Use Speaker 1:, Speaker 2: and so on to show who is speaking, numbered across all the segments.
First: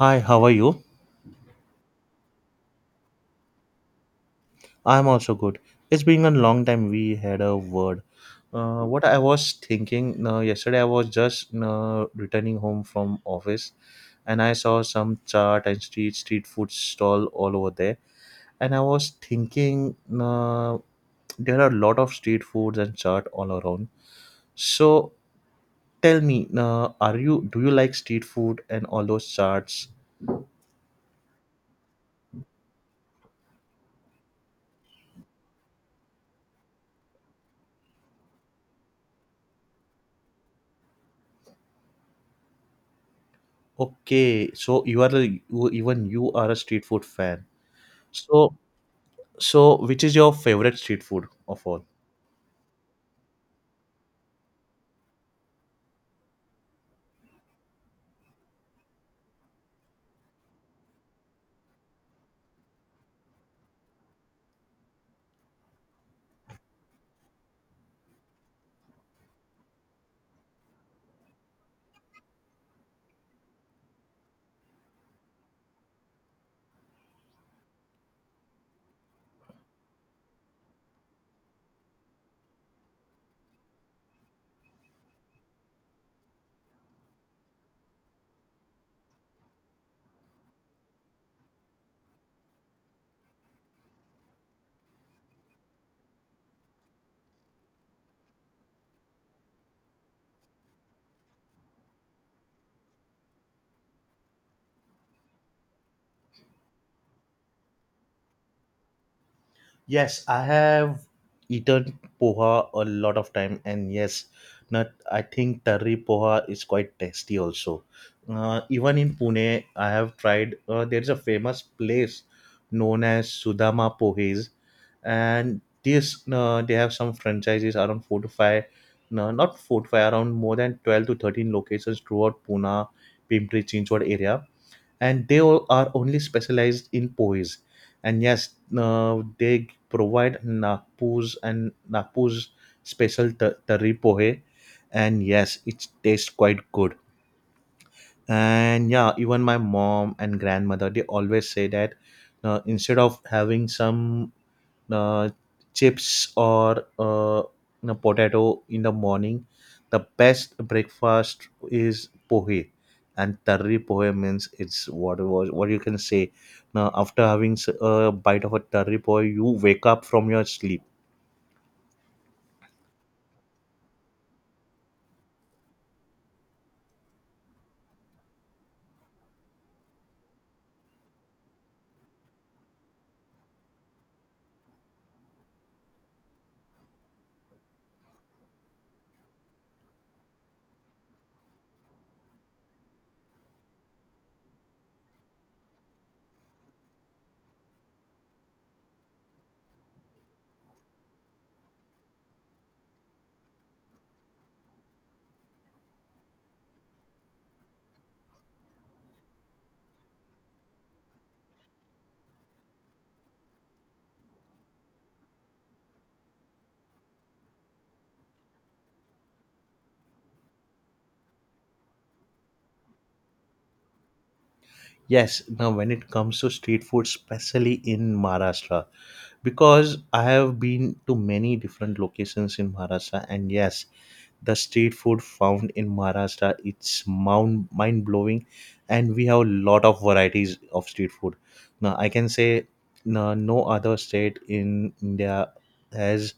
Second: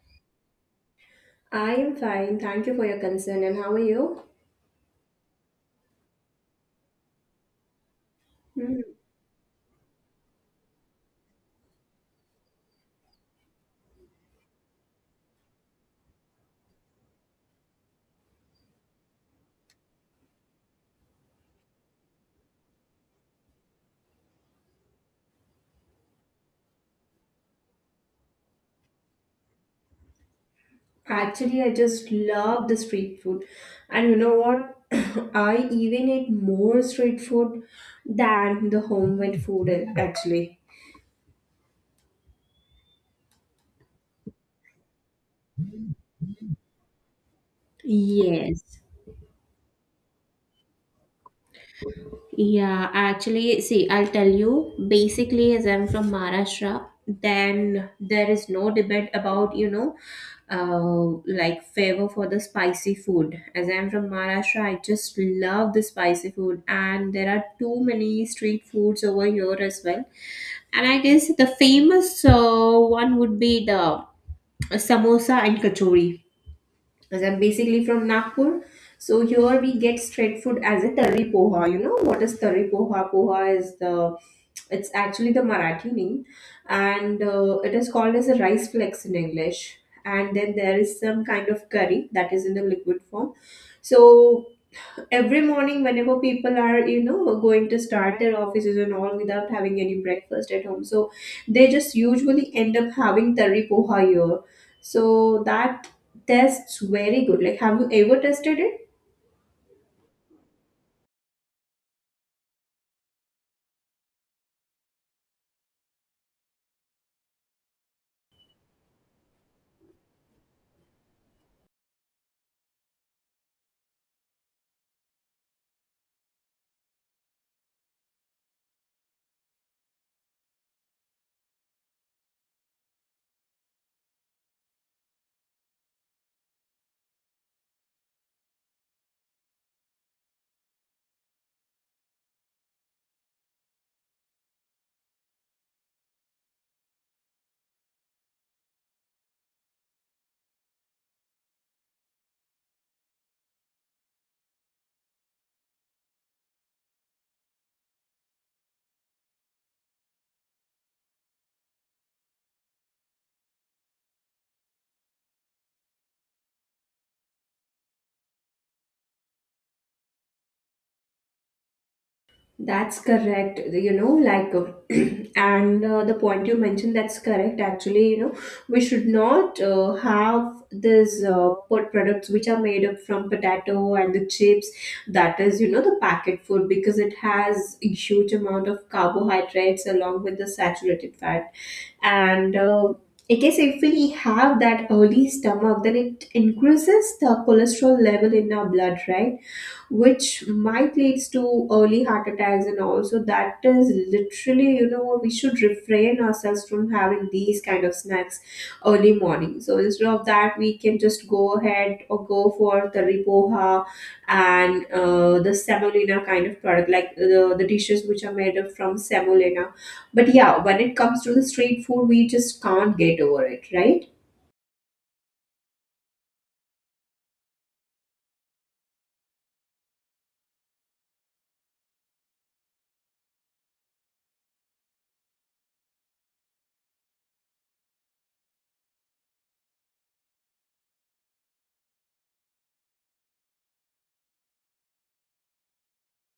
Speaker 1: Hi, how are you?
Speaker 2: I am fine. Thank you for your concern. And how are you?
Speaker 1: I'm also good. It's been a long time we had a word.
Speaker 2: Hmm.
Speaker 1: What I was thinking yesterday, I was just returning home from office, and I saw some chart and street food stall all over there. And I was thinking uh, there are a lot of street foods and chart all around. So tell me, are you do you like street food and all those charts?
Speaker 2: Actually, I just love the street food. And you know what? I even eat more street food than the homemade food, actually.
Speaker 1: Okay, so you are a, you, even you are a street food fan. So
Speaker 2: Yes.
Speaker 1: So, which is your favorite street food of all?
Speaker 2: Yeah, actually, see, I'll tell you. Basically, as I'm from Maharashtra, then there is no debate about, like favor for the spicy food. As I'm from Maharashtra, I just love the spicy food, and there are too many street foods over here as well. And I guess the famous one would be the samosa and kachori, as I'm basically from Nagpur. So here we get street food as a tari poha. You know what is tari poha? Poha is the it's actually the Marathi name, and it is called as a rice flakes in English. And then there is some kind of curry that is in the liquid form. So every morning, whenever people are, you know, going to start their offices and all without having any breakfast at home, so they just usually end up having tari poha here. So that tests very good. Like, have you ever tested it?
Speaker 1: Yes, I have eaten poha a lot of time, and yes, not I think tarri poha is quite tasty also. Even in Pune, I have tried. There is a famous place known as Sudama Pohes, and this they have some franchises around four to five, no, not four to five, around more than 12 to 13 locations throughout Pune, Pimpri Chinchwad area and they all are only specialized in poise. And yes, they provide Nagpur's special tari pohe, and yes, it tastes quite good. And yeah, even my mom and grandmother they always say that instead of having some uh, chips or potato in the morning. The best breakfast is pohe, and tarri pohe means it's what was what you can say. Now, after having a bite of a tarri pohe, you wake up from your sleep.
Speaker 2: That's correct. You know, like, and the point you mentioned, that's correct. Actually, you know, we should not have these food products which are made up from potato and the chips. That is, you know, the packet food, because it has a huge amount of carbohydrates along with the saturated fat. And I guess if we have that early stomach, then it increases the cholesterol level in our blood, right? Which might leads to early heart attacks and all, so that is literally, you know, we should refrain ourselves from having these kind of snacks early morning. So instead of that, we can just go ahead or go for the ripoha and the semolina kind of product, like the dishes which are made of from semolina. But yeah, when it comes to the street food, we just can't get over it, right?
Speaker 1: Yes, now when it comes to street food, especially in Maharashtra, because I have been to many different locations in Maharashtra, and yes, the street food found in Maharashtra it's mind blowing and we have a lot of varieties of street food. Now I can say no other state in India has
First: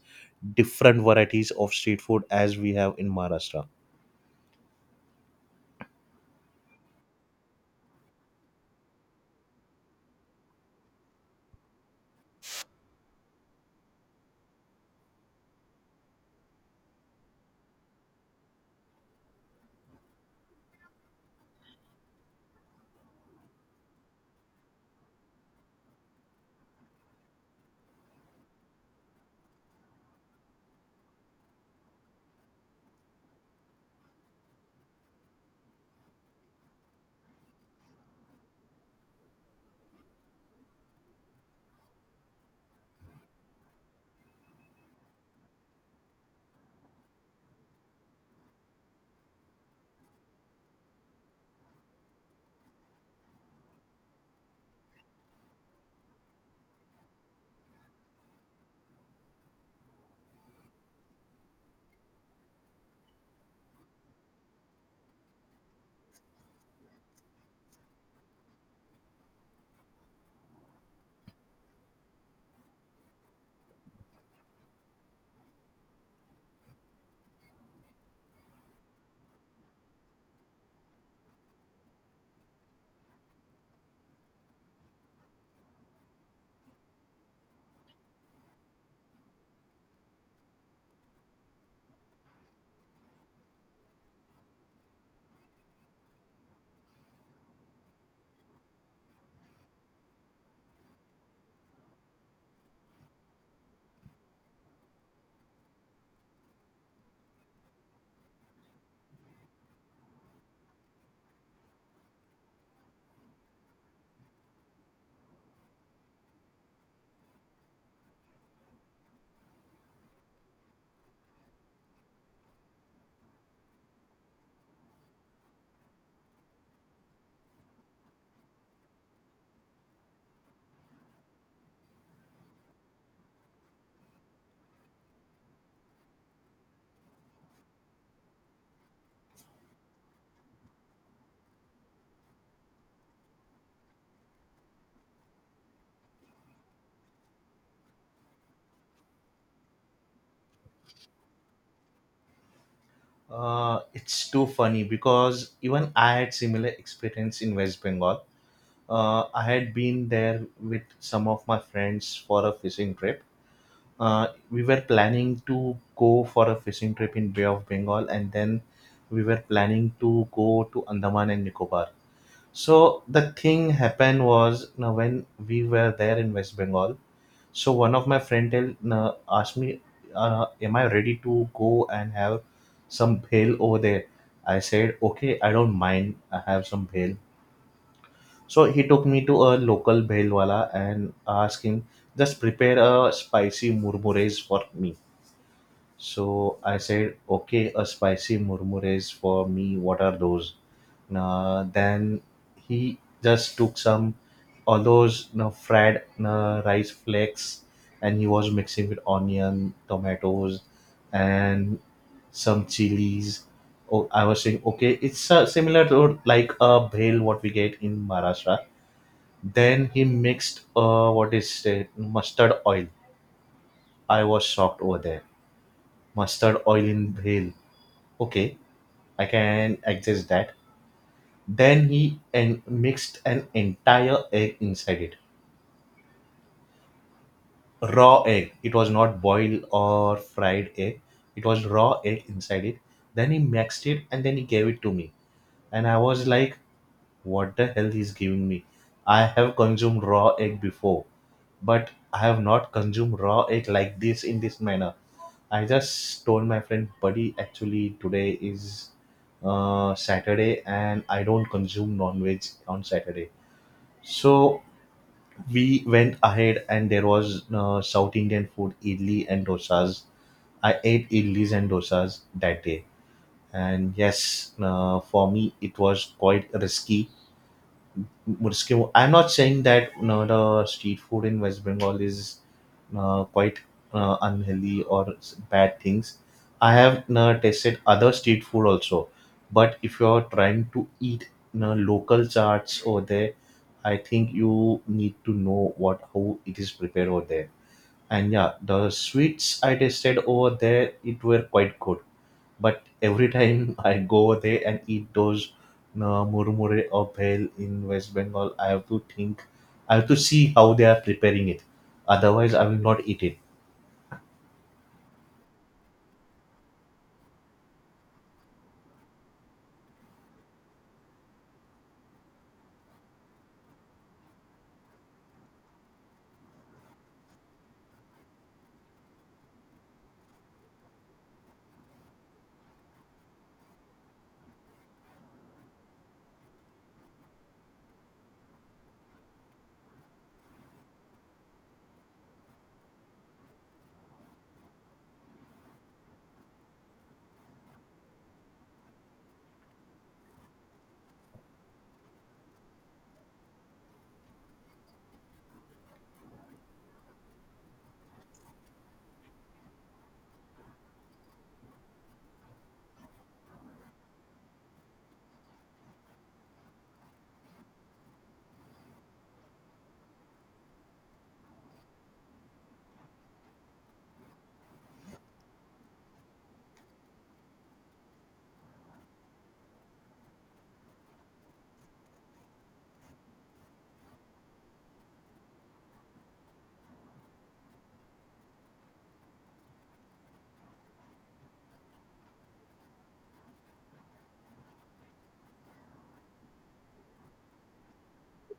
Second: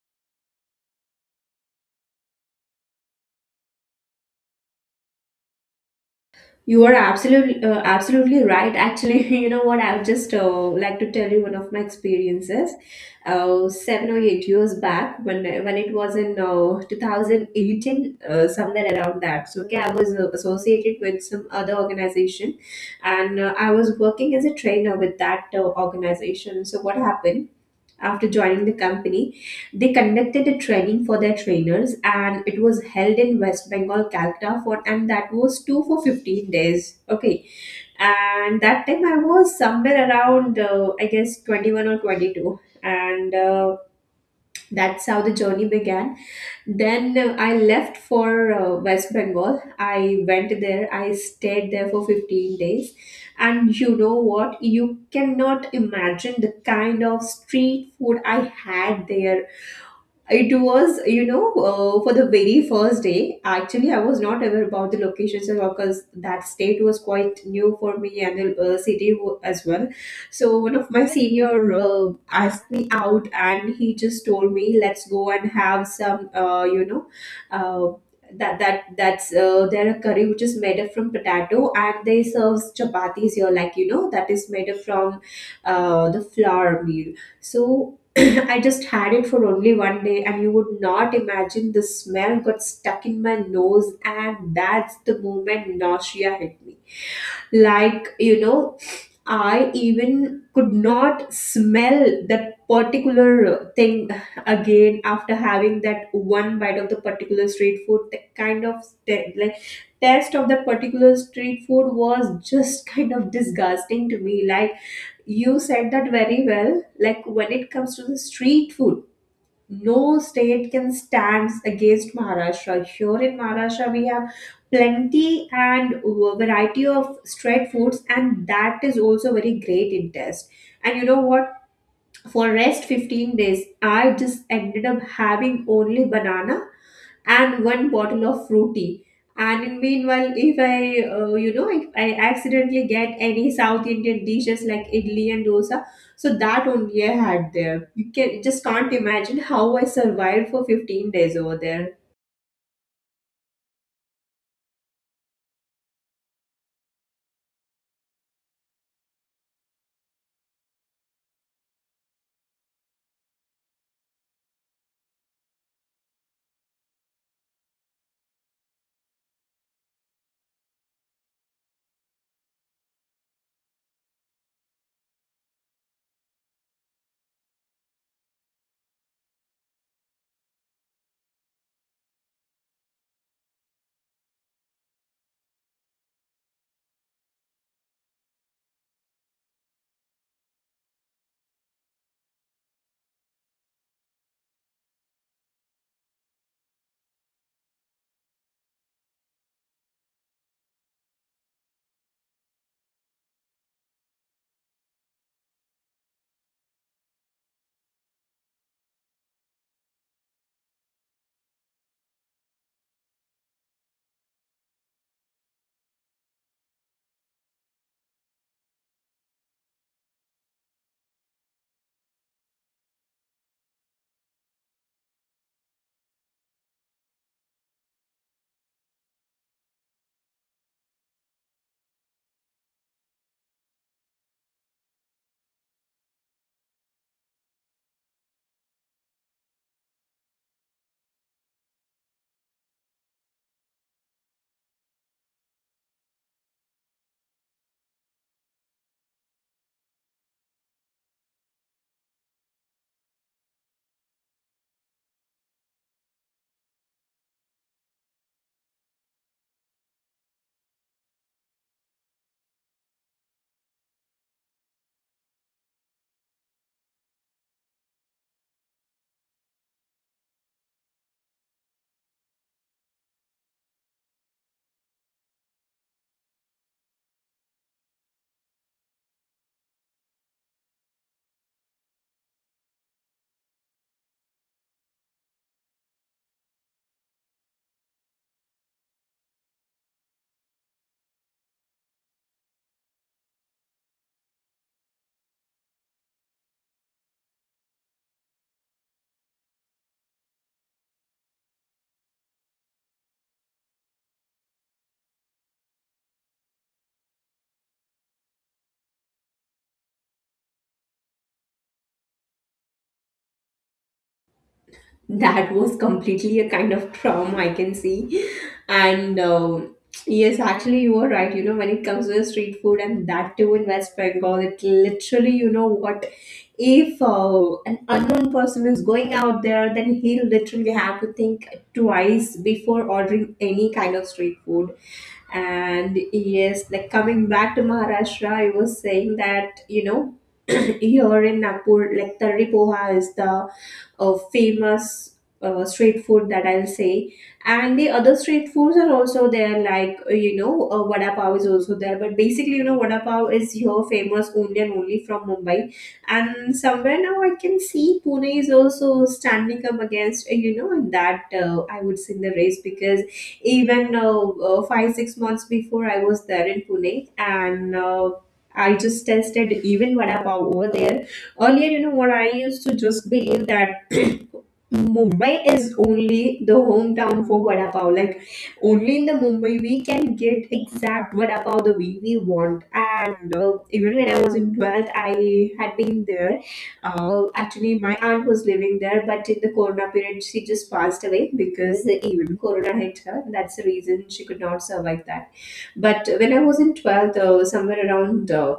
Speaker 1: different varieties of street food as we have in Maharashtra.
Speaker 2: You are absolutely absolutely right. Actually, you know what? I would just like to tell you one of my experiences. 7 or 8 years back, when it was in 2018, somewhere around that. So okay, I was associated with some other organization, and I was working as a trainer with that organization. So what happened? After joining the company, they conducted a training for their trainers, and it was held in West Bengal, Calcutta, for and that was two for 15 days. Okay. And that time I was somewhere around, I guess, 21 or 22, and that's how the journey began. Then I left for West Bengal. I went there. I stayed there for 15 days. And you know what? You cannot imagine the kind of street food I had there. It was, you know, for the very first day, actually, I was not aware about the locations at all, because that state was quite new for me, and the as well. So one of my senior asked me out, and he just told me, "Let's go and have some, you know, uh, that that that's there a curry which is made up from potato, and they serves chapatis here, like, you know, that is made up from the flour meal." So I just had it for only one day, and you would not imagine, the smell got stuck in my nose, and that's the moment nausea hit me. Like, you know, I even could not smell that particular thing again after having that one bite of the particular street food. The kind of like taste of that particular street food was just kind of disgusting to me. Like, you said that very well. Like, when it comes to the street food, no state can stand against Maharashtra. Here in Maharashtra, we have plenty and variety of street foods, and that is also very great in taste. And you know what? For rest 15 days, I just ended up having only banana and one bottle of fruity. And in meanwhile, if I, you know, if I accidentally get any South Indian dishes like idli and dosa, so that only I had there. You can just can't imagine how I survived for 15 days over there.
Speaker 1: It's too funny because even I had similar experience in West Bengal. I had been there with some of my friends for a fishing trip. We were planning to go for a fishing trip in Bay of Bengal, and then we were planning to go to Andaman and Nicobar. So the thing happened was, now when we were there in West Bengal, so one of my friend tell, now asked me, "Am I ready to go and have some bhel over there?" I said, "Okay, I don't mind. I have some bhel." So he took me to a local bhel wala and asked him, "Just prepare a spicy murmures for me." So I said, okay, a spicy murmures for me. What are those? Nah, then he just took some all those fried, rice flakes and he was mixing with onion, tomatoes, and some chilies. Oh, I was saying, okay, it's similar to like a bhel what we get in Maharashtra. Then he mixed what is it, mustard oil. I was shocked over there. Mustard oil in bhel. Okay, I can adjust that. Then he and mixed an entire egg inside it. Raw egg. It was not boiled or fried egg. It was raw egg inside it. Then he mixed it and then he gave it to me. And I was like, what the hell he's giving me? I have consumed raw egg before, but I have not consumed raw egg like this in this manner. I just told my friend, buddy, actually today is Saturday and I don't consume non veg on Saturday. So we went ahead and there was South Indian food, idli and dosas. I ate idlis and dosas that day. And yes, for me, it was quite risky. Murski, I'm not saying that, the street food in West Bengal is quite unhealthy or bad things. I have tasted other street food also, but if you're trying to eat, local charts over there, I think you need to know what how it is prepared over there. And yeah, the sweets I tasted over there, it were quite good, but every time I go there and eat those murmure or bhel in West Bengal, I have to think, I have to see how they are preparing it. Otherwise, I will not eat it.
Speaker 2: That was completely a kind of trauma, I can see. And yes, actually, you are right. You know, when it comes to the street food and that too in West Bengal, it literally, you know what, if an unknown person is going out there, then he'll literally have to think twice before ordering any kind of street food. And yes, like, coming back to Maharashtra, I was saying that, you know, here in Nagpur, like, Tari Poha is the famous street food, that I'll say. And the other street foods are also there, like, you know, vada pav is also there. But basically, you know, vada pav is here famous only and only from Mumbai. And somewhere now, I can see Pune is also standing up against, you know, in that, I would say, in the race, because even 5 6 months before I was there in Pune. And. I just tested even vada pav over there. Earlier, you know what, I used to just believe that Mumbai is only the hometown for vada pav. Like, only in the Mumbai we can get exact vada pav the way we want. And Even when I was in 12th, I had been there. Actually, my aunt was living there, but in the corona period, she just passed away because even corona hit her. That's the reason she could not survive that. But when I was in 12th, somewhere around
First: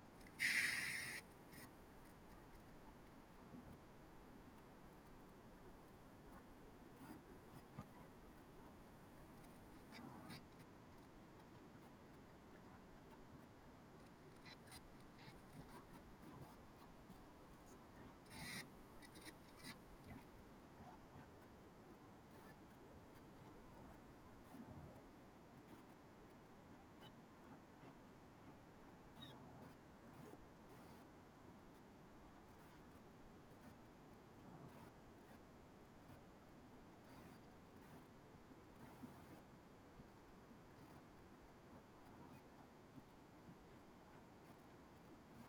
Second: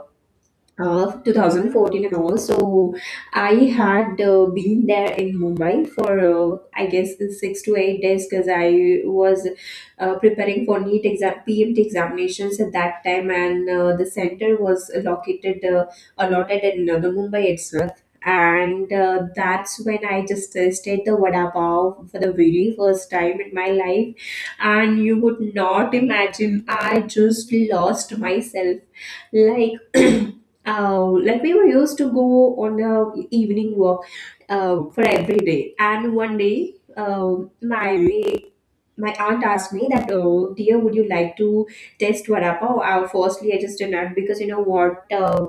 Speaker 2: of 2014 and all. So I had been there in Mumbai for, I guess, 6 to 8 days, because I was preparing for NEET exam, PMT examinations at that time, and the center was located allotted in the Mumbai itself. And That's when I just tasted the vada pav for the very first time in my life, and you would not imagine, I just lost myself, like, like, we were used to go on a evening walk for every day. And one day, my my aunt asked me that, oh dear, would you like to test vada pav? Firstly, I just denied, because, you know what,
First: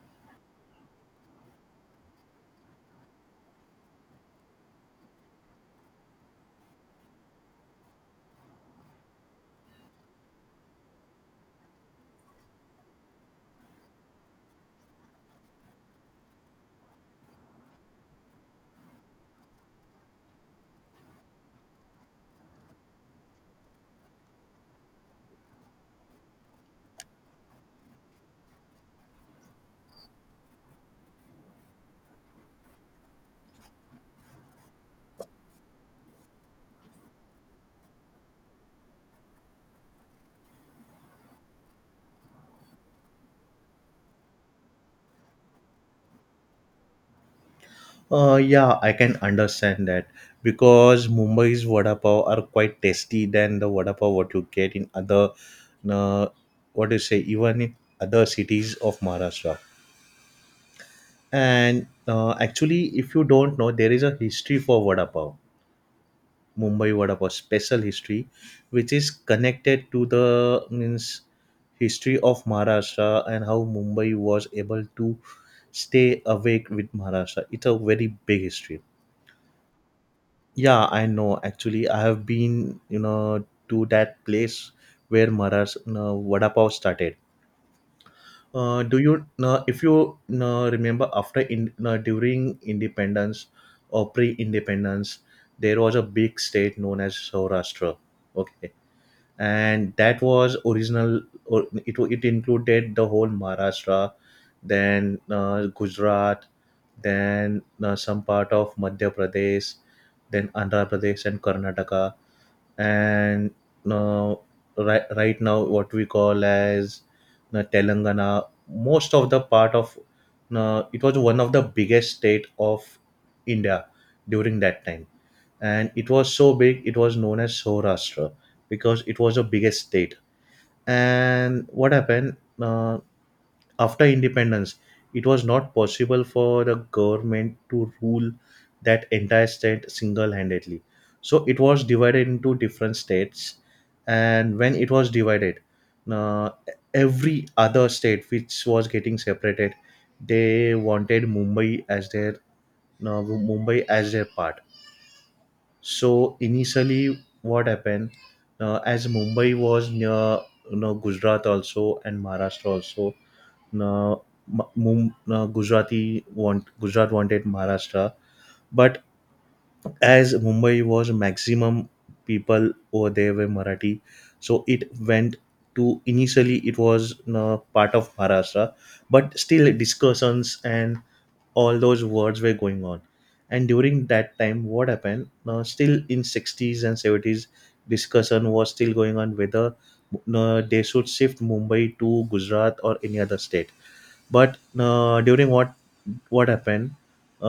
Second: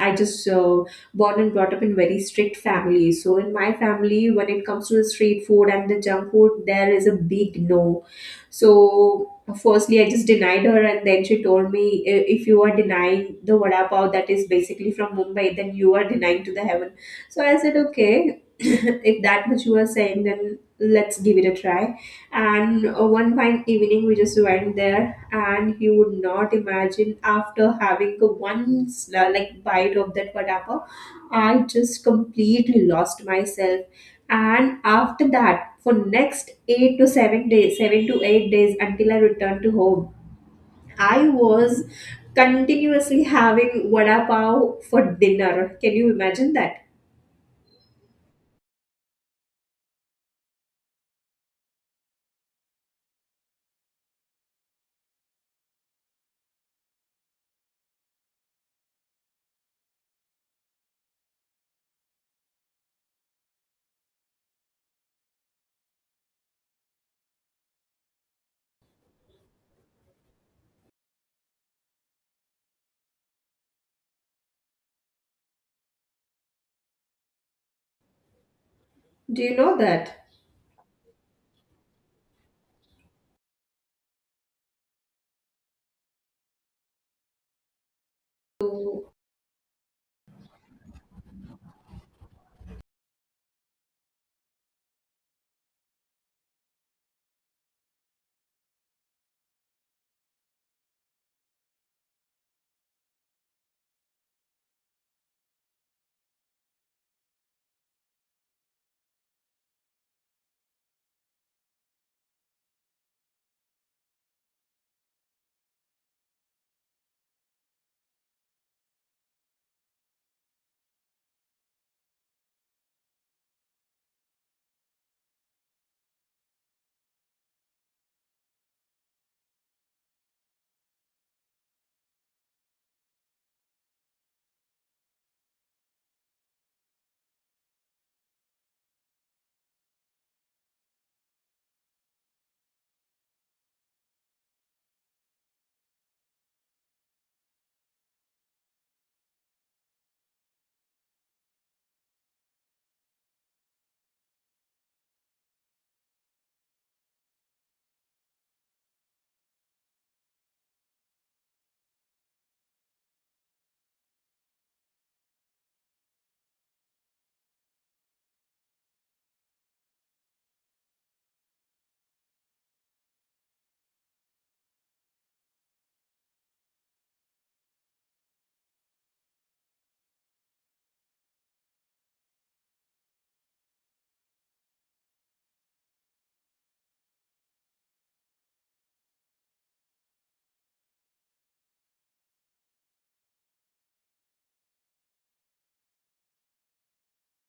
Speaker 2: I just born and brought up in very strict family. So in my family, when it comes to the street food and the junk food, there is a big no. So firstly, I just denied her, and then she told me, If you are denying the vada pav that is basically from Mumbai, then you are denying to the heaven." So I said, okay, if that much you are saying, then let's give it a try. And One fine evening, we just went there, and you would not imagine, after having a like bite of that vada pav, I just completely lost myself. And after that, for next 8 to 7 days, 7 to 8 days, until I returned to home, I was continuously having vada pav for dinner. Can you imagine that?
Speaker 1: Yeah, I can understand that because Mumbai's vada pav are quite tasty than the vada pav what you get in other, uh, what do you say, even in other cities of Maharashtra. And actually, if you don't know, there is a history for vada pav. Mumbai Vada Pav special history, which is connected to the means history of Maharashtra and how Mumbai was able to stay awake with Maharashtra. It's a very big history.
Speaker 2: Do you know that?
Speaker 1: Yeah, I know. Actually, I have been, to that place where Maharashtra Vada Pav started. Do
Speaker 2: So
Speaker 1: you If you remember, after in during independence or pre-independence there was a big state known as Saurashtra. Okay, and that was original or it included the whole Maharashtra, then Gujarat, then some part of Madhya Pradesh, then Andhra Pradesh and Karnataka, and uh, right now what we call as Telangana, most of the part of it. Was one of the biggest state of India during that time, and it was so big it was known as Saurashtra because it was the biggest state. And what happened after independence? It was not possible for the government to rule that entire state single-handedly. So it was divided into different states, and when it was divided, uh, every other state which was getting separated, they wanted Mumbai as their part. So initially, what happened, as Mumbai was near, Gujarat also and Maharashtra also. Now Ma- Mum, Gujarati want Gujarat wanted Maharashtra, but as Mumbai was maximum people over there were Marathi, so it went to, initially it was part of Maharashtra, but still discussions and all those wars were going on, and during that time what happened, still in 60s and 70s discussion was still going on whether they should shift Mumbai to Gujarat or any other state. But during what happened,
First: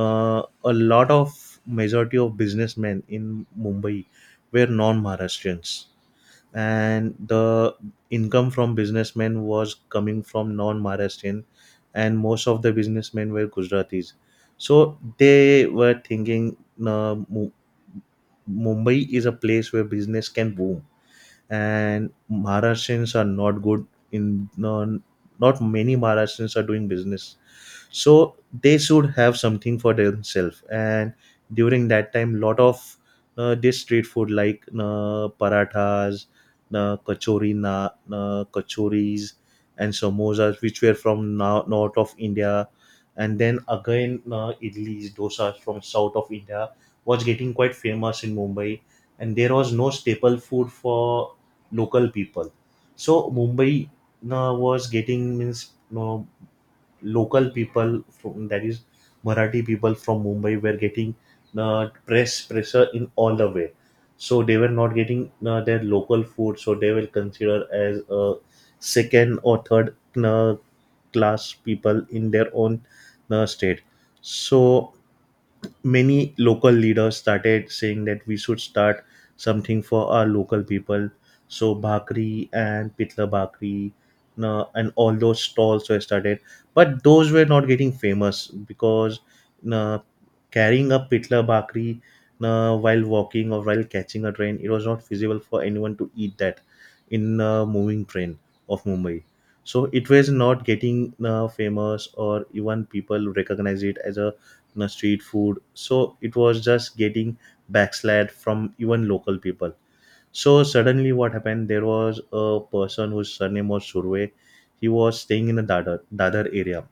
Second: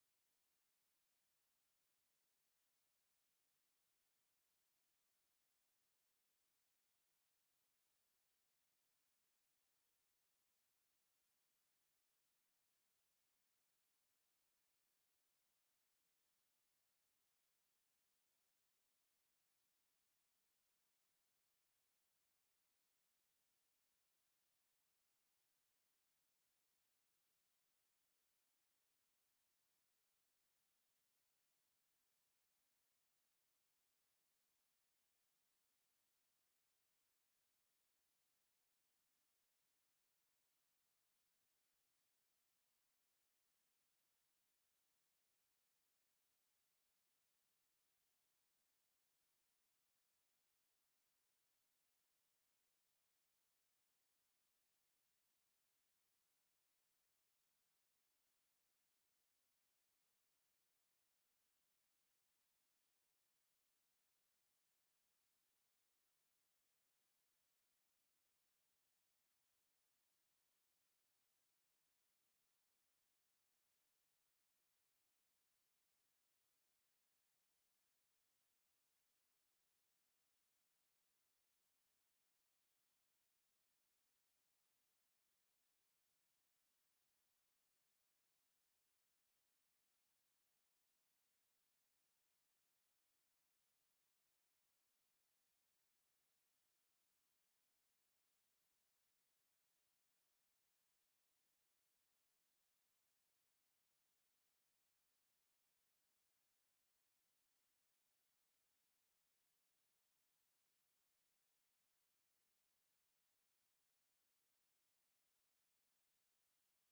Speaker 1: a lot of majority of businessmen in Mumbai were non-Maharashtrians and the income from businessmen was coming from non-Maharashtrian, and most of the businessmen were Gujaratis. So they were thinking, uh, Mu- Mumbai is a place where business can boom, and Maharashtrians are not good in, not many Maharashtrians are doing business, so they should have something for themselves. And during that time, lot of this street food like parathas, kachoris and samosas which were from now north of India, and then again idlis dosas from south of India was getting quite famous in Mumbai, and there was no staple food for local people. So Mumbai was getting means no, local people, from that is Marathi people from Mumbai were getting pressure in all the way. So they were not getting their local food. So they were considered as second or third uh, class people in their own state. So many local leaders started saying that we should start something for our local people. So Bhakri and Pitla Bhakri and all those stalls were started. But those were not getting famous because, na, carrying a Pitla Bhakri, na, while walking or while catching a train, it was not feasible for anyone to eat that in a moving train of Mumbai. So it was not getting famous or even people recognize it as a, the street food. So it was just getting backslid from even local people. So suddenly, what happened? There was a person whose surname was Surve. He was staying in the Dadar area,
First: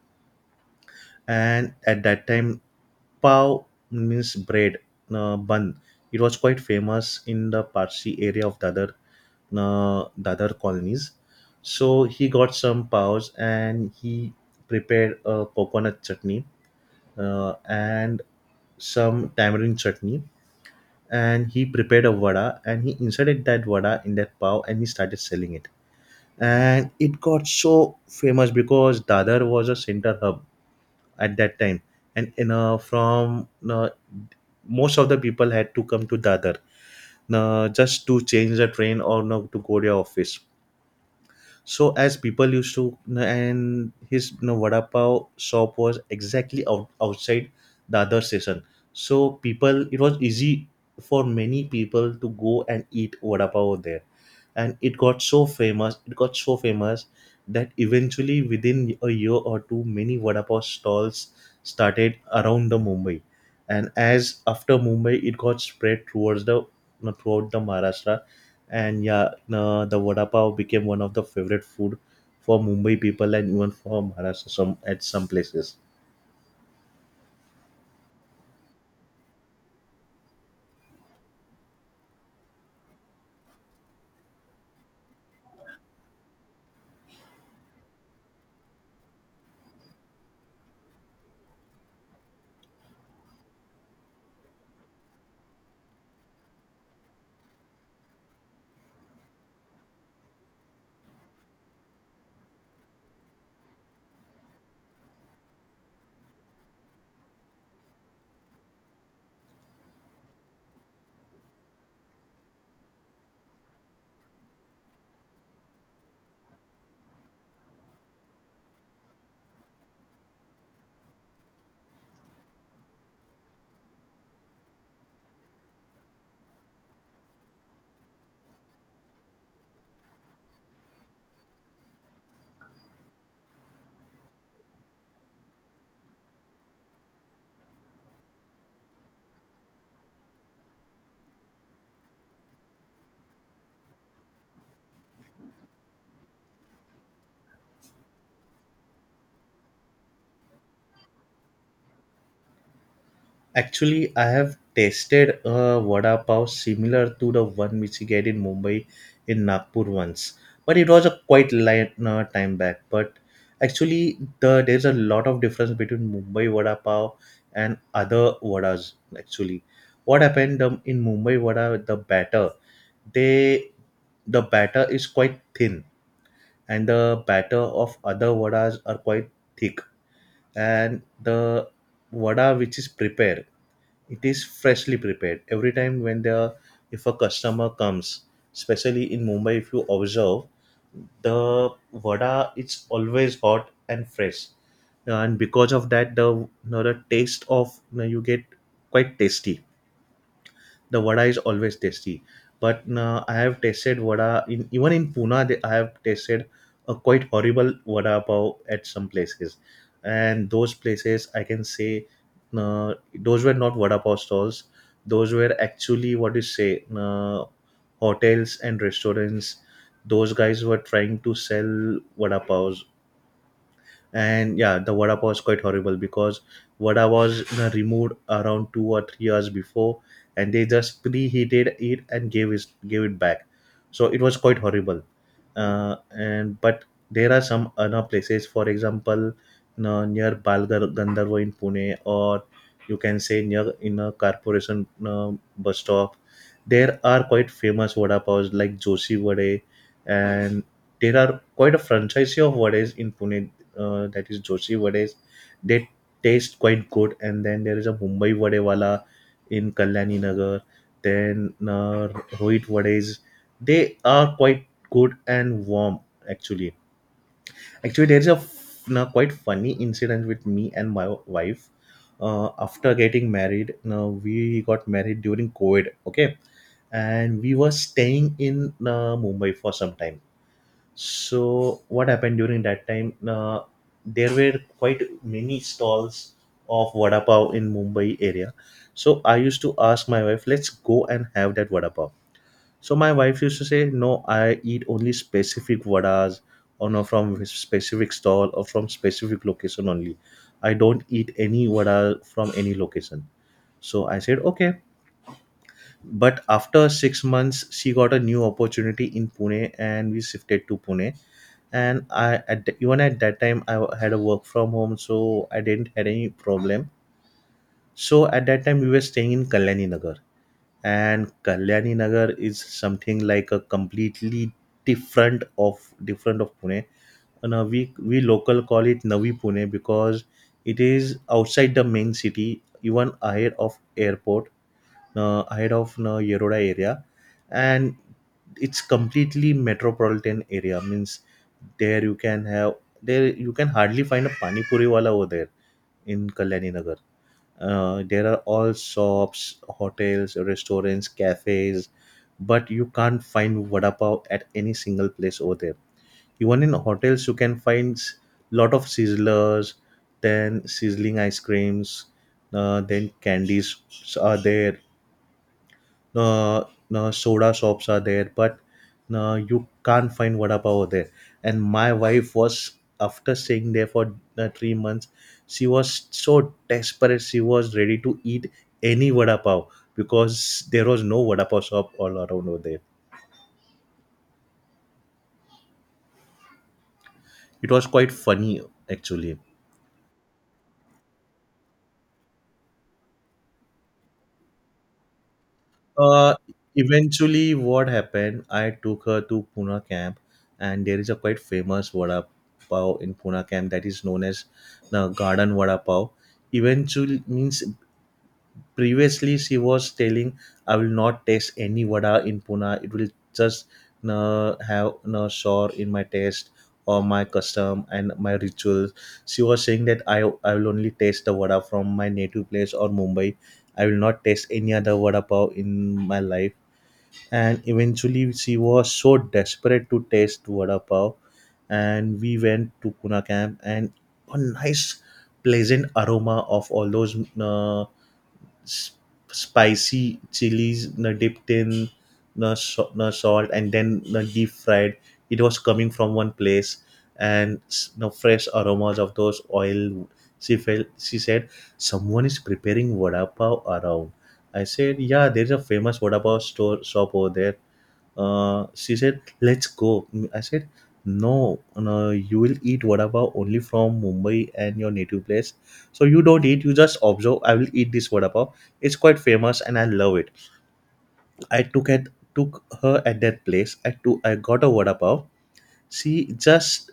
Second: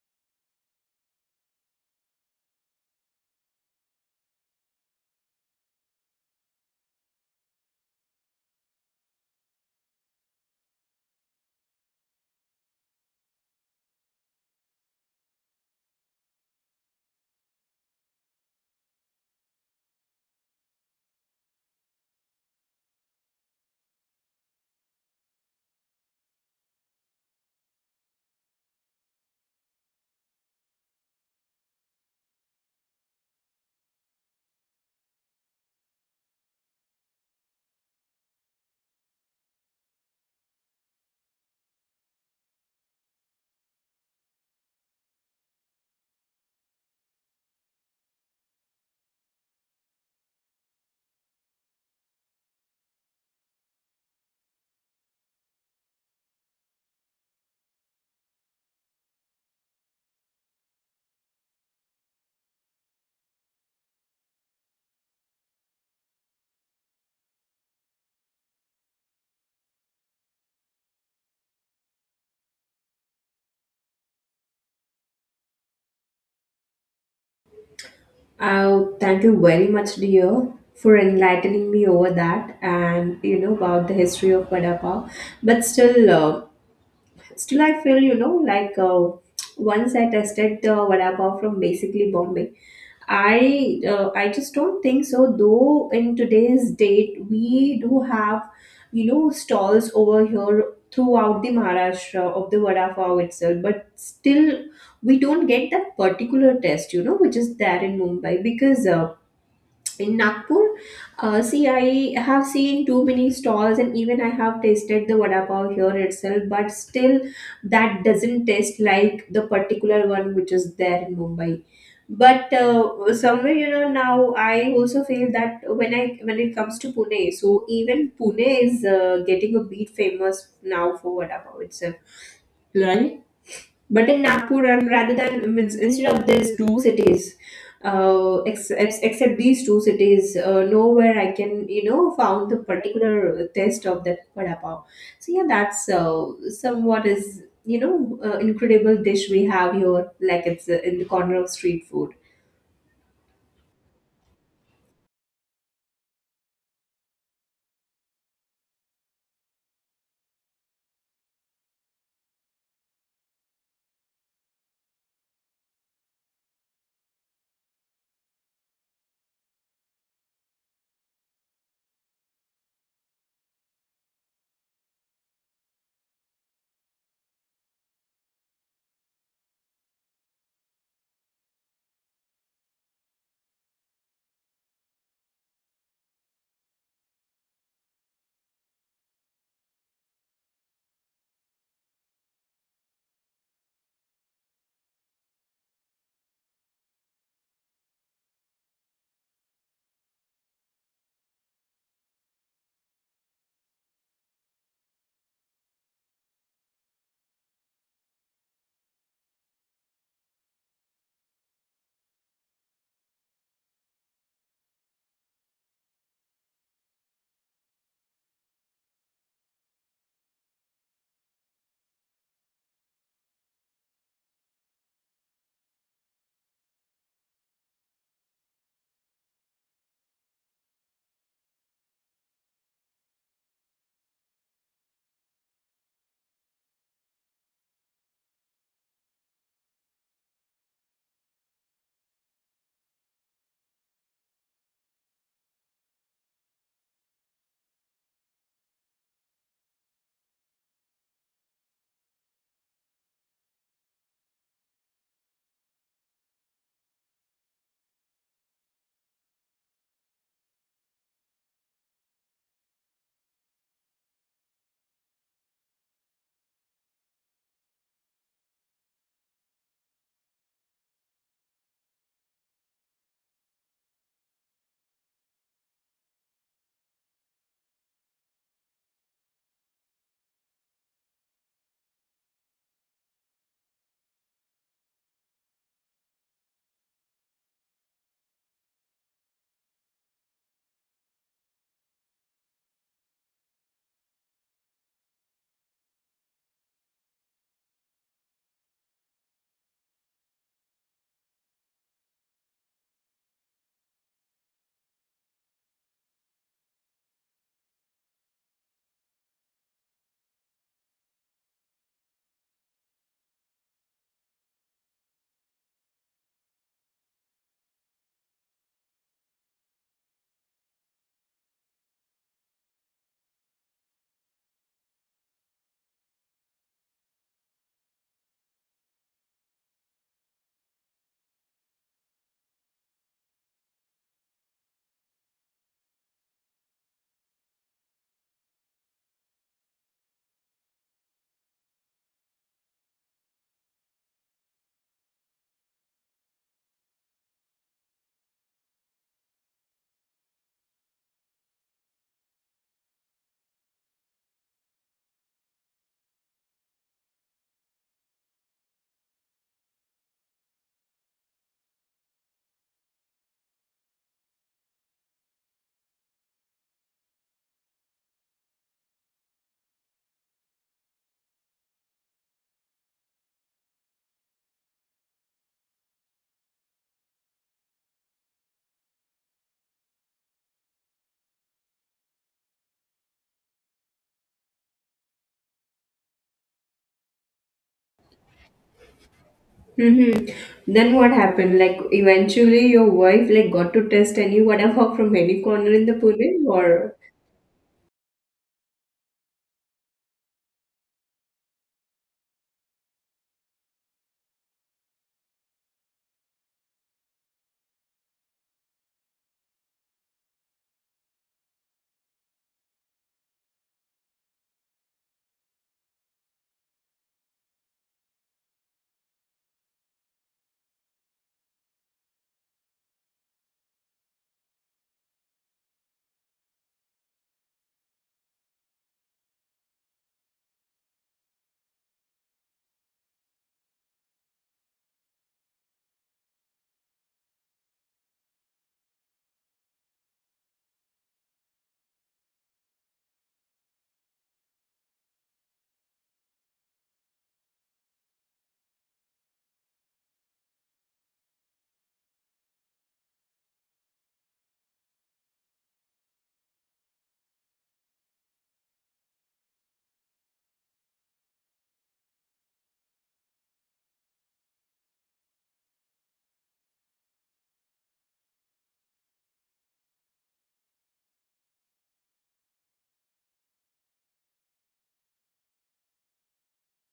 Speaker 1: and at that time, pav means bread, bun. It was quite famous in the Parsi area of Dadar, Dadar colonies. So he got some paos and he prepared a coconut chutney and some tamarind chutney, and he prepared a vada and he inserted that vada in that pav and he started selling it, and it got so famous because Dadar was a center hub at that time, and most of the people had to come to Dadar, just to change the train or, to go to their office. So as people used to, and his, vada pav shop was exactly outside the other station. So people, it was easy for many people to go and eat vada pav over there, and it got so famous. It got so famous that eventually, within a year or two, many vada pav stalls started around the Mumbai, and as after Mumbai, it got spread towards throughout the Maharashtra. And yeah the vada pav became one of the favorite food for Mumbai people and even for Maharashtra some at some places.
Speaker 2: oh, thank you very much, dear, for enlightening me over that and, you know, about the history of vada pav. But still, I feel, you know, like, once I tested the vada pav from basically Bombay, I just don't think so. Though in today's date, we do have, you know, stalls over here throughout the Maharashtra of the vada pav itself, but still we don't get that particular test, you know, which is there in Mumbai. Because. In Nagpur, see, I have seen too many stalls, and even I have tasted the vada pav here itself. But still, that doesn't taste like the particular one which is there in Mumbai. But somewhere, you know, now I also feel that when it comes to Pune, so even Pune is getting a bit famous now for vada pav itself. Right. But in Nagpur, and rather than means instead of these two cities, except these two cities, nowhere I can, you know, found the particular taste of that vada pav. So yeah, that's somewhat is, you know, incredible dish we have here, like, it's in the corner of street food.
Speaker 1: Actually, I have tasted a vada pav similar to the one which you get in Mumbai in Nagpur once, but it was a quite light time back. But actually there's a lot of difference between Mumbai vada pav and other vadas. Actually, what happened, in Mumbai vada the batter, they the batter is quite thin, and the batter of other vadas are quite thick. And the vada which is prepared, it is freshly prepared every time when the, if a customer comes, especially in Mumbai, if you observe the vada, it's always hot and fresh. And because of that the you know, the taste of you, know, you get quite tasty, the vada is always tasty. But I have tasted vada in even in Pune. I have tasted a quite horrible vada pav at some places, and those places I can say those were not vada pav stalls. Those were actually what you say hotels and restaurants. Those guys were trying to sell vada pavs, and yeah, the vada pav is quite horrible because vada was removed around 2 or 3 years before, and they just preheated it and gave it back, so it was quite horrible. And But there are some other places. For example, you know, near Balgar Gandharva in Pune, or you can say near in a corporation bus stop, there are quite famous vada pavs like Joshi Vade, and there are quite a franchise of vades in Pune, that is Joshi Vades. They taste quite good. And then there is a Mumbai Vadewala in Kalyani Nagar. Then Rohit Vades. They are quite good and warm actually. Actually, there is a quite funny incident with me and my wife. After getting married, now we got married during COVID. Okay, and we were staying in Mumbai for some time. So what happened during that time, there were quite many stalls of vada pav in Mumbai area. So I used to ask my wife, let's go and have that vada pav. So my wife used to say, no, I eat only specific vadas, or no, from specific stall or from specific location only. I don't eat any vada from any location. So I said okay. But after 6 months, she got a new opportunity in Pune, and we shifted to Pune. And I at even at that time I had a work from home, so I didn't had any problem. So at that time we were staying in Kalyani Nagar, and Kalyani Nagar is something like a completely different of different of Pune. And we local call it Navi Pune, because it is outside the main city, even ahead of airport, ahead of Yeroda area, and it's completely metropolitan area. Means there you can have, there you can hardly find a pani puri wala over there in Kalyani Nagar. There are all shops, hotels, restaurants, cafes, but you can't find vada pav at any single place over there. Even in hotels, you can find lot of sizzlers, then sizzling ice creams, then candies are there, uh, soda shops are there, but you can't find vada pav there. And my wife was, after staying there for 3 months, she was so desperate. She was ready to eat any vada pav, because there was no vada pav shop all around over there. It was quite funny actually.
Speaker 2: Mm-hmm. Then what happened? Like eventually, your wife like got to test any vada pav from any corner in the
Speaker 1: Uh,
Speaker 2: Pune, or
Speaker 1: eventually, what happened? I took her to Pune camp, and there is a quite famous vada pav in Pune camp that is known as the Garden Vada Pav. Eventually, means previously she was telling, "I will not taste any vada in Pune. It will just have no sore in my taste." Or my custom and my rituals. She was saying that I will only taste the vada from my native place or Mumbai. I will not taste any other vada pav in my life. And eventually she was so desperate to taste vada pav, and we went to Pune camp, and a nice pleasant aroma of all those s- spicy chilies dipped in salt and then deep fried, it was coming from one place. And the fresh aromas of those oil, she felt, she said, someone is preparing vada pav around. I said, yeah, there's a famous vada pav store shop over there. Uh, she said, "Let's go." Mm, I said, "No, no, you will eat vada pav only from Mumbai and your native place. So you don't eat. You just observe. I will eat this vada pav. It's quite famous, and I love it." I took at took her at that place. I got a vada pav. She just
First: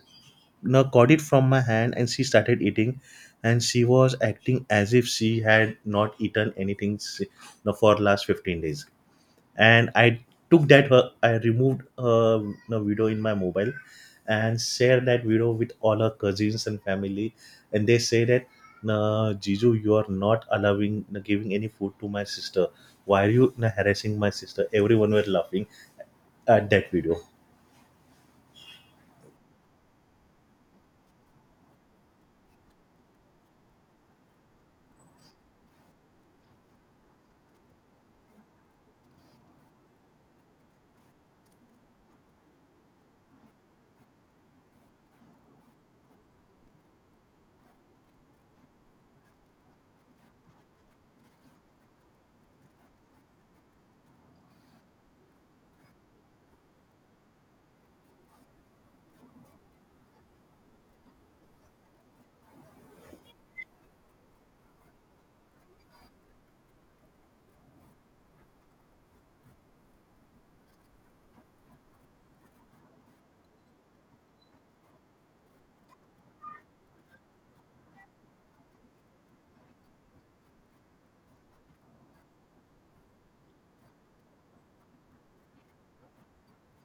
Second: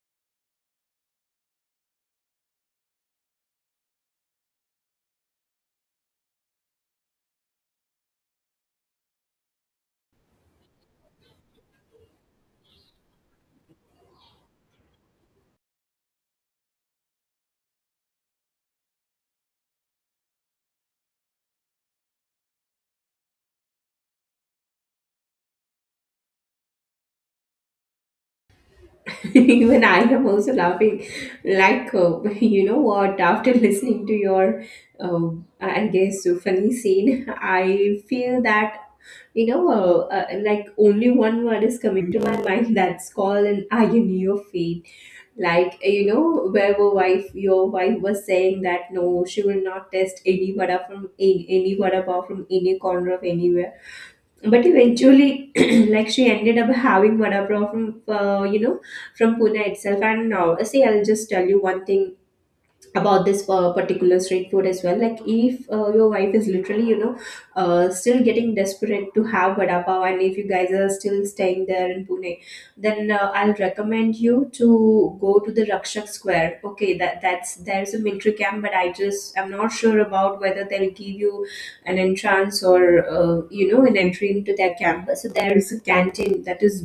Speaker 1: got it from my hand and she started eating, and she was acting as if she had not eaten anything you know, for last 15 days. And I took that her I removed her you video in my mobile, and shared that video with all her cousins and family. And they say that, "No, Jiju, you are not allowing no, giving any food to my sister. Why are you no, harassing my sister?" Everyone were laughing at that video.
Speaker 2: even I am also laughing. Like, you know what? After listening to your, uh, I guess, funny scene, I feel that, you know, like only one word is coming to my mind that's called an irony of fate. Like, you know, where your wife was saying that no, she will not test any vada from any vada pav from any corner of anywhere, but eventually like she ended up having vada pav from, you know, from Pune itself. And see, I'll just tell you one thing about this particular street food as well. Like if your wife is literally, you know, still getting desperate to have vada pav, and if you guys are still staying there in Pune, then I'll recommend you to go to the Rakshak Square. Okay, that's there's a military camp, but I just, I'm not sure about whether they'll give you an entrance, or you know, an entry into their camp. So there is a canteen that is,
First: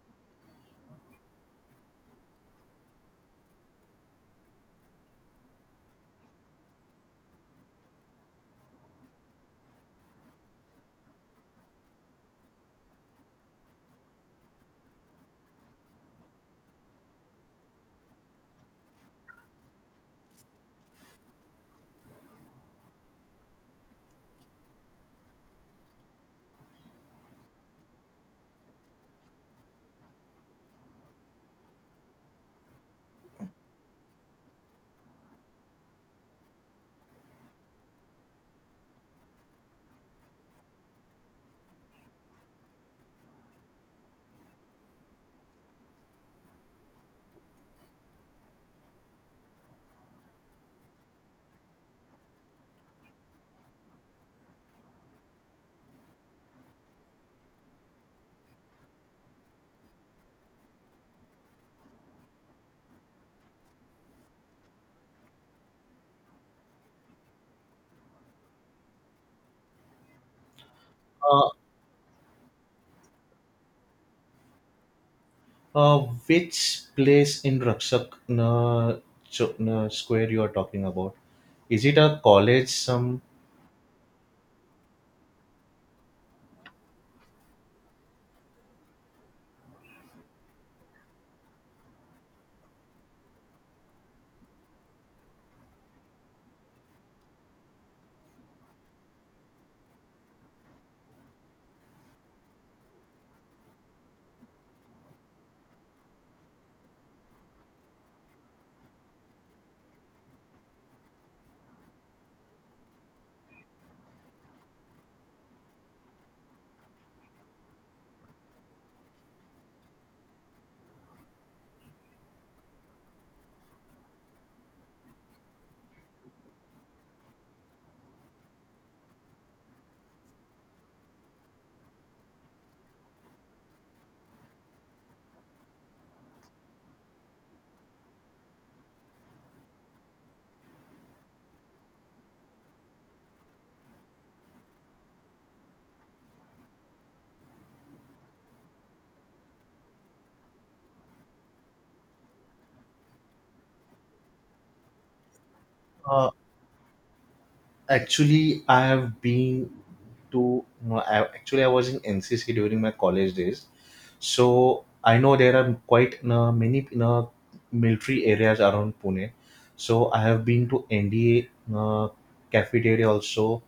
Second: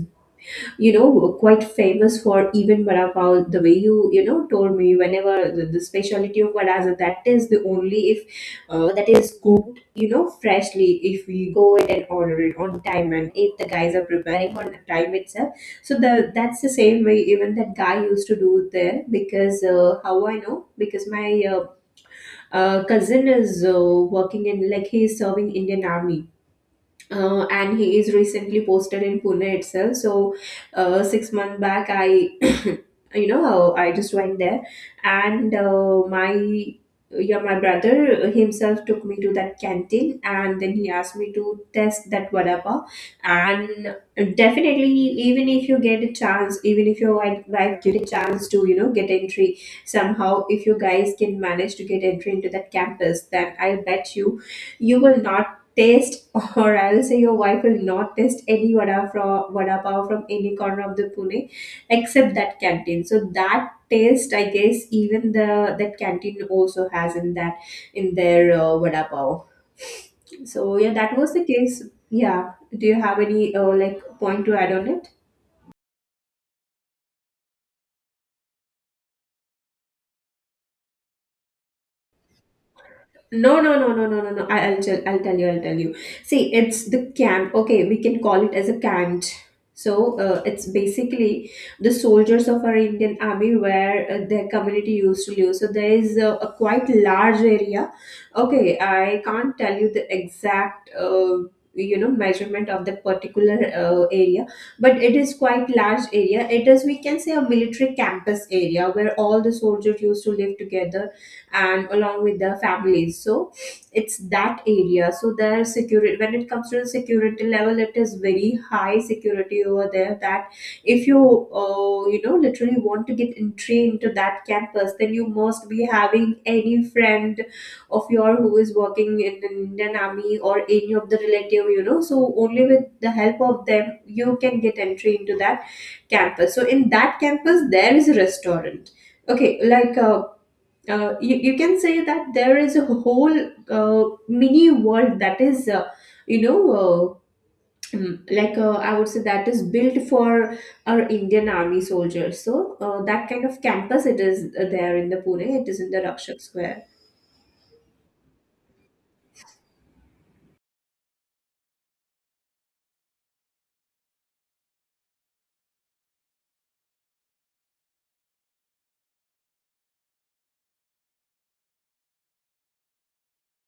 Speaker 2: you know, quite famous for even vada pav the way you, you know, told me whenever the specialty of vadas, and that is the only if that is cooked, you know, freshly, if we go in and order it on time and if the guys are preparing on the time itself. So the that's the same way even that guy used to do there, because how I know, because my uh, cousin is working in, like, he is serving Indian army, and he is recently posted in Pune itself. So, 6 months back, I, you know, I just went there, and my brother himself took me to that canteen, and then he asked me to test that vada pav. And definitely, even if you get a chance, even if your wife get a chance to, you know, get entry somehow, if you guys can manage to get entry into that campus, then I bet you, you will not taste, or I will say, your wife will not taste any vada from vada pav from any corner of the Pune, except that canteen. So that taste, I guess, even the that canteen also has in that in their vada pav. So yeah, that was the
Speaker 1: Uh,
Speaker 2: case. Yeah. Do you have any like point to add on it?
Speaker 1: uh, which place in Rakshak no, Cho- no, square you are talking about? Is it a college some?
Speaker 2: No, no, no, no, no, no, no. I'll tell you, I'll tell you. See, it's the camp. Okay, we can call it as a camp. So it's basically the soldiers of our Indian army where their community used to live. So there is a quite large area. Okay, I can't tell you the exact. You know, measurement of the particular area, but it is quite large area. It is, we can say, a military campus area where all the soldiers used to live together and along with their families. So it's that area. So their security, when it comes to the security level, it is very high security over there, that if you, you know, literally want to get entry into that campus, then you must be having any friend of your who is working in the Indian army or any of the relative, you know. So only with the help of them you can get entry into that campus. So in that campus there is a restaurant. Okay, like you can say that there is a whole mini world that is, you know, like, I would say, that is built for our Indian army soldiers. So that kind of campus it is, there in the Pune. It is in the Rakshak Square.
Speaker 1: Actually, I have been to no, I actually I was in NCC during my college days, so I know there are quite many military areas around Pune. So I have been to NDA uh, cafeteria also,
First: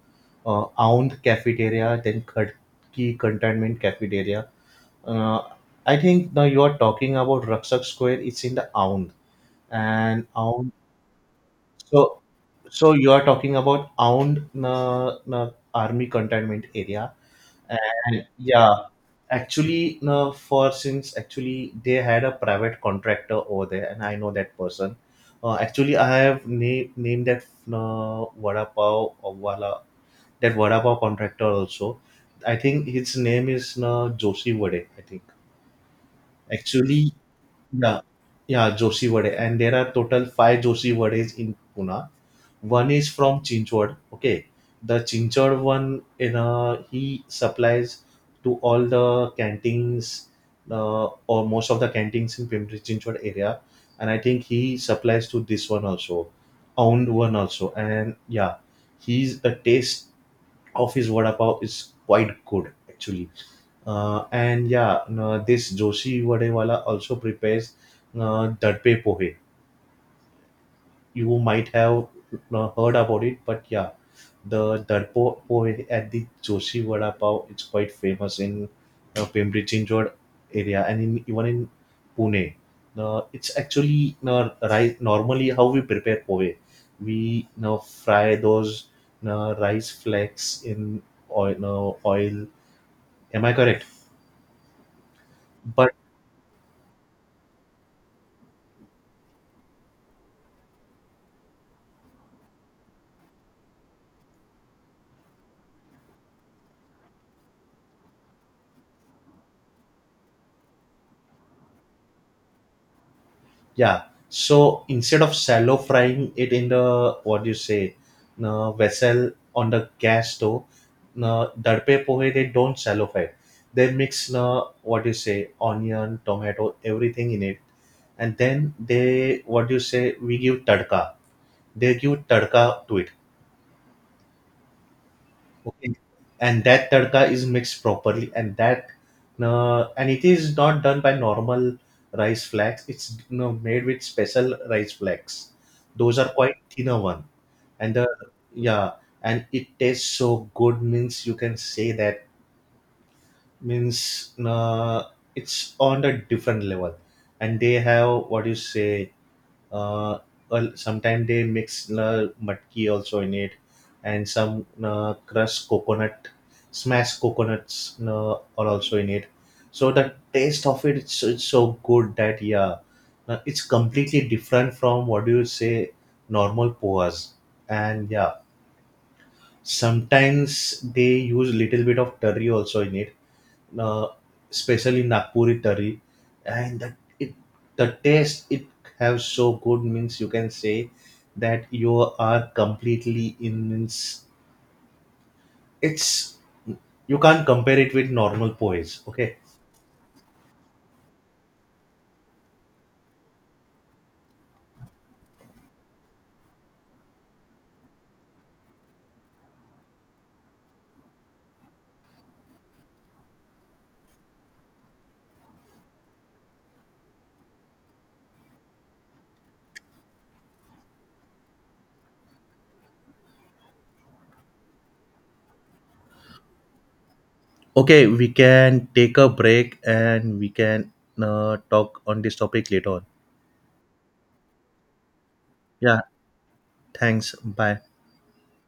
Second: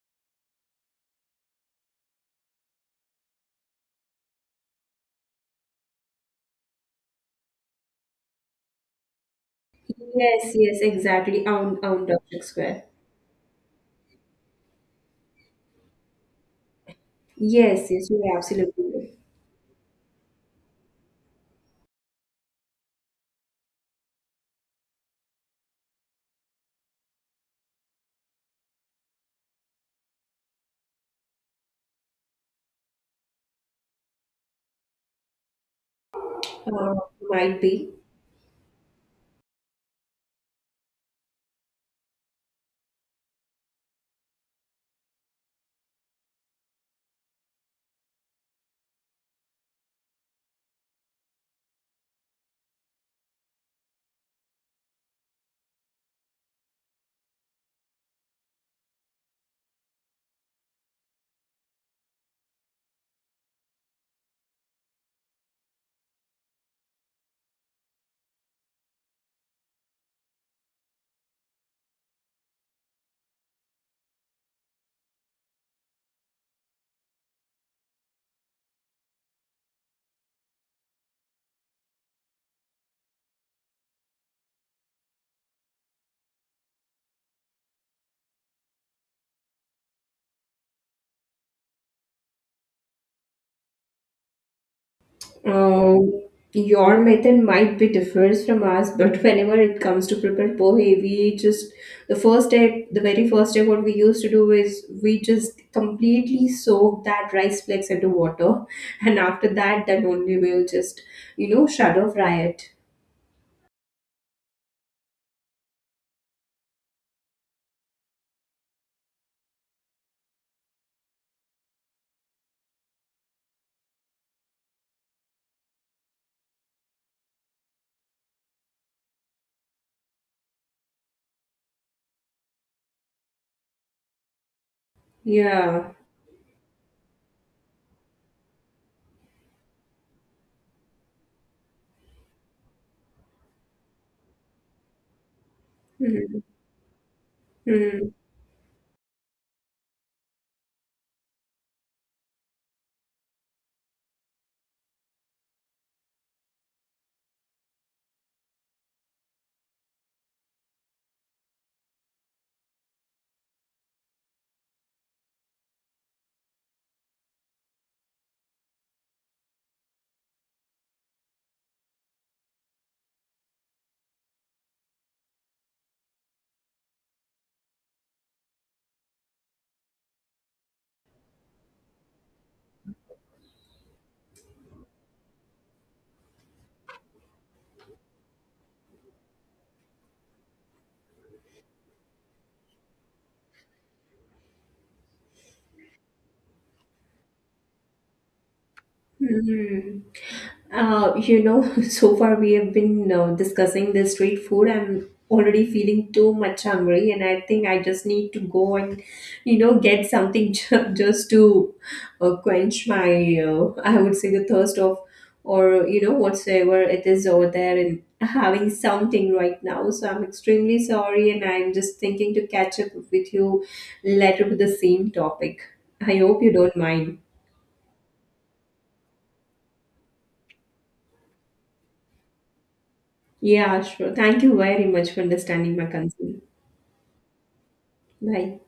Speaker 1: Aund cafeteria, then Khadki cantonment cafeteria. Uh, I think now you are talking about Raksak Square. It's in the Aund, and
Speaker 2: Yes,
Speaker 1: Aund,
Speaker 2: yes, exactly, on
Speaker 1: so,
Speaker 2: Rakshak Square.
Speaker 1: so you are talking about Aund na, na army containment area,
Speaker 2: Yes, yes,
Speaker 1: and
Speaker 2: you're
Speaker 1: yeah,
Speaker 2: absolutely
Speaker 1: actually, for since actually they had a private contractor over there, and I know that person. Actually, I have named that vada pav or wala, that vada pav contractor also. I think his name is na Joshi Vade. I think
Speaker 2: right.
Speaker 1: actually,
Speaker 2: Might be.
Speaker 1: yeah, yeah, Joshi Vade, and there are total five Joshi Vades in Pune. One is from Chinchwad. Okay, the Chinchwad one, you know, he supplies to all the canteens, or most of the canteens in Pimpri Chinchwad area, and I think he supplies to this one also, Ound one also. And yeah, he's the taste of his vada pav is quite good actually. And yeah, no, this Joshi Vadewala also prepares Dadpe Pohe. You might have heard about it, but yeah, the Darpo Poi at the Joshi Vada Pav, it's quite famous in Pimpri Chinchwad area and in even in Pune. It's actually rice. Normally, how we prepare pove, we now fry those rice flakes in oil. Am I correct? But
Speaker 2: Um, your method might be differs from ours, but whenever it comes to prepare pohe, we just the first step, the very first step, what we used to do is we just completely soak that rice flakes into water, and after that, then only we'll just, you know, shadow fry it.
Speaker 1: yeah. So instead of shallow frying it in the what do you say, vessel on the gas stove, darpe pohe, they don't shallow fry. They mix what do you say onion, tomato, everything in it, and then they what do you say we give tadka. They give tadka to it. Okay.
Speaker 2: Yeah.
Speaker 1: And that tadka is mixed properly, and that and it is not done by normal rice flakes. It's you know, made with special rice flakes. Those are
Speaker 2: Hmm.
Speaker 1: quite thinner one, and the,
Speaker 2: Hmm.
Speaker 1: yeah, and it tastes so good. Means you can say that means it's on a different level, and they have what you say uh, sometimes they mix matki also in it, and some crushed coconut, smashed coconuts are also in it. So the taste of it's so good that yeah, it's completely different from what do you say normal poas. And yeah, sometimes they use little bit of curry also in it, uh, especially Nagpuri curry, and that it, the taste it have so good, means you can say that you are completely in, means it's, you can't compare it with normal poise. Okay,
Speaker 2: Hmm. You know, so far we have been discussing the street food. I'm already feeling too much hungry, and I think I just need to go and, you know, get something just to quench my, I would say, the thirst of, or, you know, whatsoever it is over there, and having something right now. So I'm extremely sorry, and I'm just thinking to catch up with you later with the same topic. I hope you don't mind.
Speaker 1: okay, we can take a break and we can talk on this topic later on.
Speaker 2: Yeah, sure. Thank you very much for understanding my
Speaker 1: Yeah,
Speaker 2: concern.
Speaker 1: thanks. Bye.
Speaker 2: Bye.